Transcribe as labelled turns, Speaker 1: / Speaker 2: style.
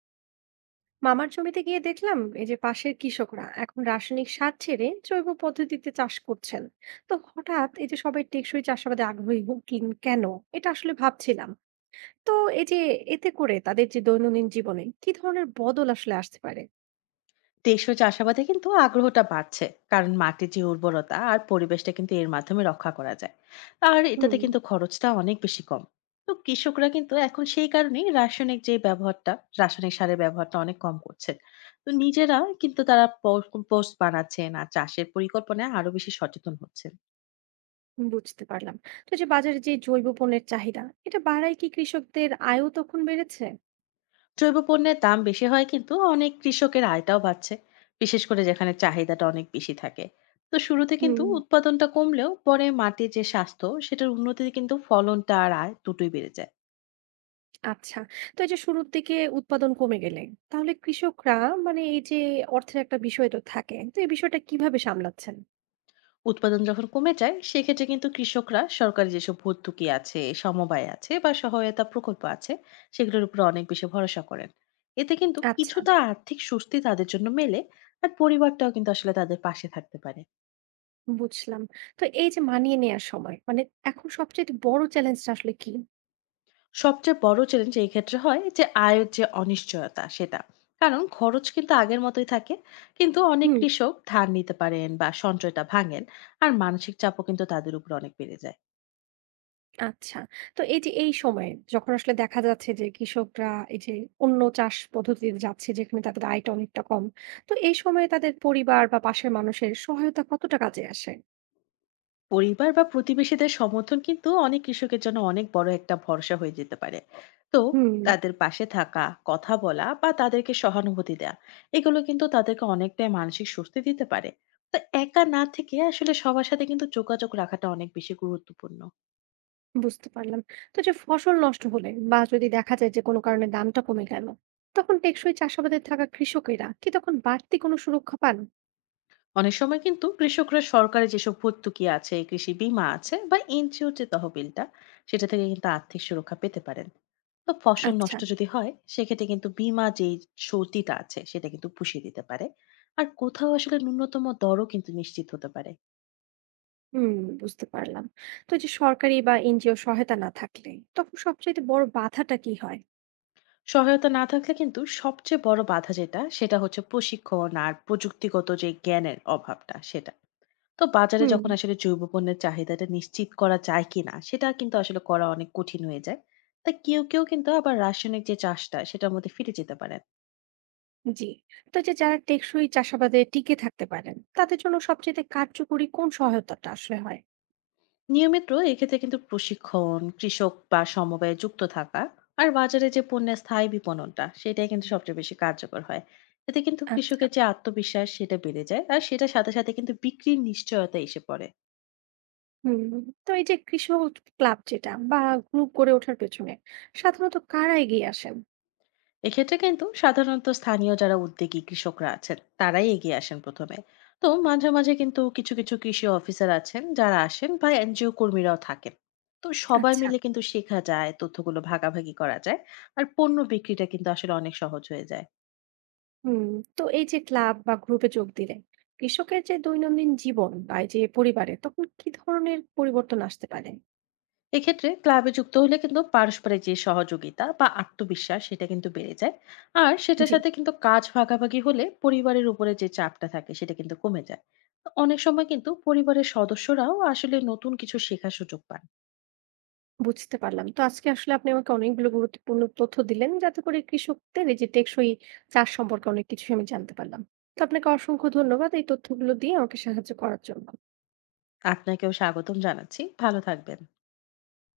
Speaker 1: মামার জমিতে গিয়ে দেখলাম এই যে পাশের কৃষকরা এখন রাসায়নিক সার ছেড়ে জৈব পদ্ধতিতে চাষ করছেন। তো হঠাৎ এই যে সবাই টেকসই চাষাবাদে আগ্রহী হলেন কেন? এটা আসলে ভাবছিলাম। তো এই যে এতে করে তাদের যে দৈনন্দিন জীবনে কি ধরনের বদল আসলে আসতে পারে?
Speaker 2: টেকসই চাষাবাদে কিন্তু আগ্রহটা বাড়ছে। কারণ মাটির যে উর্বরতা আর পরিবেশটা কিন্তু এর মাধ্যমে রক্ষা করা যায়। আর এটাতে
Speaker 1: হুম,
Speaker 2: কিন্তু খরচটা অনেক বেশি কম। তো কৃষকরা কিন্তু এখন সেই কারণেই রাসায়নিক যে ব্যবহারটা, রাসায়নিক সারের ব্যবহারটা অনেক কম করছেন। তো নিজেরা কিন্তু তারা পোস্ট বানাচ্ছেন আর চাষের পরিকল্পনায় আরো বেশি সচেতন হচ্ছেন।
Speaker 1: বুঝতে পারলাম। তো এই যে বাজারে যে জৈব পণ্যের চাহিদা এটা বাড়ায় কি কৃষকদের আয়ও তখন বেড়েছে?
Speaker 2: জৈব পণ্যের দাম বেশি হয় কিন্তু অনেক কৃষকের আয়টাও বাড়ছে, বিশেষ করে যেখানে চাহিদাটা অনেক বেশি থাকে। তো শুরুতে কিন্তু
Speaker 1: হুম,
Speaker 2: উৎপাদনটা কমলেও পরে মাটির যে স্বাস্থ্য সেটার উন্নতিতে কিন্তু ফলনটা আর আয় দুটোই বেড়ে যায়।
Speaker 1: আচ্ছা। তো এই যে শুরুর দিকে উৎপাদন কমে গেলে তাহলে কৃষকরা, মানে এই যে অর্থের একটা বিষয় তো থাকে। তো এই বিষয়টা কিভাবে সামলাচ্ছেন?
Speaker 2: উৎপাদন যখন কমে যায় সেক্ষেত্রে কিন্তু কৃষকরা সরকারি যেসব ভর্তুকি আছে, সমবায় আছে বা সহায়তা প্রকল্প আছে, সেগুলোর উপর অনেক বেশি ভরসা করেন। এতে কিন্তু
Speaker 1: আচ্ছা,
Speaker 2: কিছুটা আর্থিক স্বস্তি তাদের জন্য মেলে। আর পরিবারটাও কিন্তু আসলে তাদের পাশে থাকতে পারে।
Speaker 1: বুঝলাম। তো এই যে মানিয়ে নেয়ার সময় মানে এখন সবচাইতে বড় চ্যালেঞ্জটা আসলে কি?
Speaker 2: সবচেয়ে বড় চ্যালেঞ্জ এই ক্ষেত্রে হয় যে আয়ের যে অনিশ্চয়তা সেটা, কারণ খরচ কিন্তু আগের মতোই থাকে। কিন্তু অনেক
Speaker 1: হুম,
Speaker 2: কৃষক ধার নিতে পারেন বা সঞ্চয়টা ভাঙেন। আর মানসিক চাপও কিন্তু তাদের উপর অনেক বেড়ে যায়।
Speaker 1: আচ্ছা। তো এই যে এই সময়ে যখন আসলে দেখা যাচ্ছে যে কৃষকরা এই যে অন্য চাষ পদ্ধতিতে যাচ্ছে যেখানে তাদের আয়টা অনেকটা কম। তো এই সময়ে তাদের পরিবার বা পাশের মানুষের সহায়তা কতটা কাজে আসে?
Speaker 2: পরিবার বা প্রতিবেশীদের সমর্থন কিন্তু অনেক কৃষকের জন্য অনেক বড় একটা ভরসা হয়ে যেতে পারে। তো
Speaker 1: হুম,
Speaker 2: তাদের পাশে থাকা, কথা বলা বা তাদেরকে সহানুভূতি দেওয়া, এগুলো কিন্তু তাদেরকে অনেকটাই মানসিক স্বস্তি দিতে পারে। তো একা না থেকে আসলে সবার সাথে কিন্তু যোগাযোগ রাখাটা অনেক বেশি গুরুত্বপূর্ণ।
Speaker 1: বুঝতে পারলাম। তো যে ফসল নষ্ট হলে বা যদি দেখা যায় যে কোনো কারণে দামটা কমে গেল, তখন টেকসই চাষাবাদে থাকা কৃষকেরা কি তখন বাড়তি কোনো সুরক্ষা পান?
Speaker 2: অনেক সময় কিন্তু কৃষকরা সরকারি যেসব ভর্তুকি আছে, কৃষি বীমা আছে বা এনজিও যে তহবিলটা, সেটা থেকে কিন্তু আর্থিক সুরক্ষা পেতে পারেন। তো ফসল
Speaker 1: আচ্ছা,
Speaker 2: নষ্ট যদি হয় সেক্ষেত্রে কিন্তু বীমা যেই সর্দিটা আছে সেটা কিন্তু পুষিয়ে দিতে পারে। আর কোথাও আসলে ন্যূনতম দরও কিন্তু নিশ্চিত হতে পারে।
Speaker 1: হুম, বুঝতে পারলাম। তো যে সরকারি বা এনজিও সহায়তা না থাকলে তখন সবচাইতে বড় বাধাটা কি হয়?
Speaker 2: সহায়তা না থাকলে কিন্তু সবচেয়ে বড় বাধা যেটা সেটা হচ্ছে প্রশিক্ষণ আর প্রযুক্তিগত যে জ্ঞানের অভাবটা সেটা। তো বাজারে
Speaker 1: হুম,
Speaker 2: যখন আসলে জৈব পণ্যের চাহিদাটা নিশ্চিত করা যায় কিনা সেটা কিন্তু আসলে করা অনেক কঠিন হয়ে যায়। তা কেউ কেউ কিন্তু আবার রাসায়নিক যে চাষটা সেটার মধ্যে ফিরে যেতে পারেন।
Speaker 1: জি। তো যে যারা টেকসই চাষাবাদে টিকে থাকতে পারেন, তাদের জন্য সবচেয়ে কার্যকরী কোন সহায়তাটা আসলে হয়?
Speaker 2: নিয়মিত এক্ষেত্রে কিন্তু প্রশিক্ষণ কৃষক বা সমবায়ে যুক্ত থাকা আর বাজারে যে পণ্যের স্থায়ী বিপণনটা সেটাই কিন্তু সবচেয়ে বেশি কার্যকর হয়। এতে কিন্তু
Speaker 1: আচ্ছা,
Speaker 2: কৃষকের যে আত্মবিশ্বাস সেটা বেড়ে যায় আর সেটার সাথে সাথে কিন্তু বিক্রির নিশ্চয়তা এসে পড়ে।
Speaker 1: হুম। তো এই যে কৃষক ক্লাব যেটা বা গ্রুপ গড়ে ওঠার পেছনে সাধারণত কারা এগিয়ে আসেন?
Speaker 2: এক্ষেত্রে কিন্তু সাধারণত স্থানীয় যারা উদ্যোগী কৃষকরা আছেন তারাই এগিয়ে আসেন প্রথমে। তো মাঝে মাঝে কিন্তু কিছু কিছু কৃষি অফিসার আছেন যারা আসেন বা এনজিও কর্মীরাও থাকেন। তো সবাই
Speaker 1: আচ্ছা,
Speaker 2: মিলে কিন্তু শেখা যায়, তথ্যগুলো ভাগাভাগি করা যায়। আর পণ্য বিক্রিটা কিন্তু আসলে অনেক সহজ হয়ে যায়।
Speaker 1: হুম। তো এই যে ক্লাব বা গ্রুপে যোগ দিলে কৃষকের যে দৈনন্দিন জীবন বা এই যে পরিবারে তখন কি ধরনের পরিবর্তন আসতে পারে?
Speaker 2: এক্ষেত্রে ক্লাবে যুক্ত হলে কিন্তু পারস্পরিক যে সহযোগিতা বা আত্মবিশ্বাস সেটা কিন্তু বেড়ে যায়। আর সেটার
Speaker 1: জি,
Speaker 2: সাথে কিন্তু কাজ ভাগাভাগি হলে পরিবারের উপরে যে চাপটা থাকে সেটা কিন্তু কমে যায়। তো অনেক সময় কিন্তু পরিবারের সদস্যরাও আসলে নতুন কিছু শেখার সুযোগ পান।
Speaker 1: বুঝতে পারলাম। তো আজকে আসলে আপনি আমাকে অনেকগুলো গুরুত্বপূর্ণ তথ্য দিলেন যাতে করে কৃষকদের এই যে টেকসই চাষ সম্পর্কে অনেক কিছুই আমি জানতে পারলাম। তো আপনাকে অসংখ্য ধন্যবাদ এই তথ্যগুলো দিয়ে আমাকে সাহায্য করার জন্য।
Speaker 2: আপনাকেও স্বাগতম জানাচ্ছি। ভালো থাকবেন।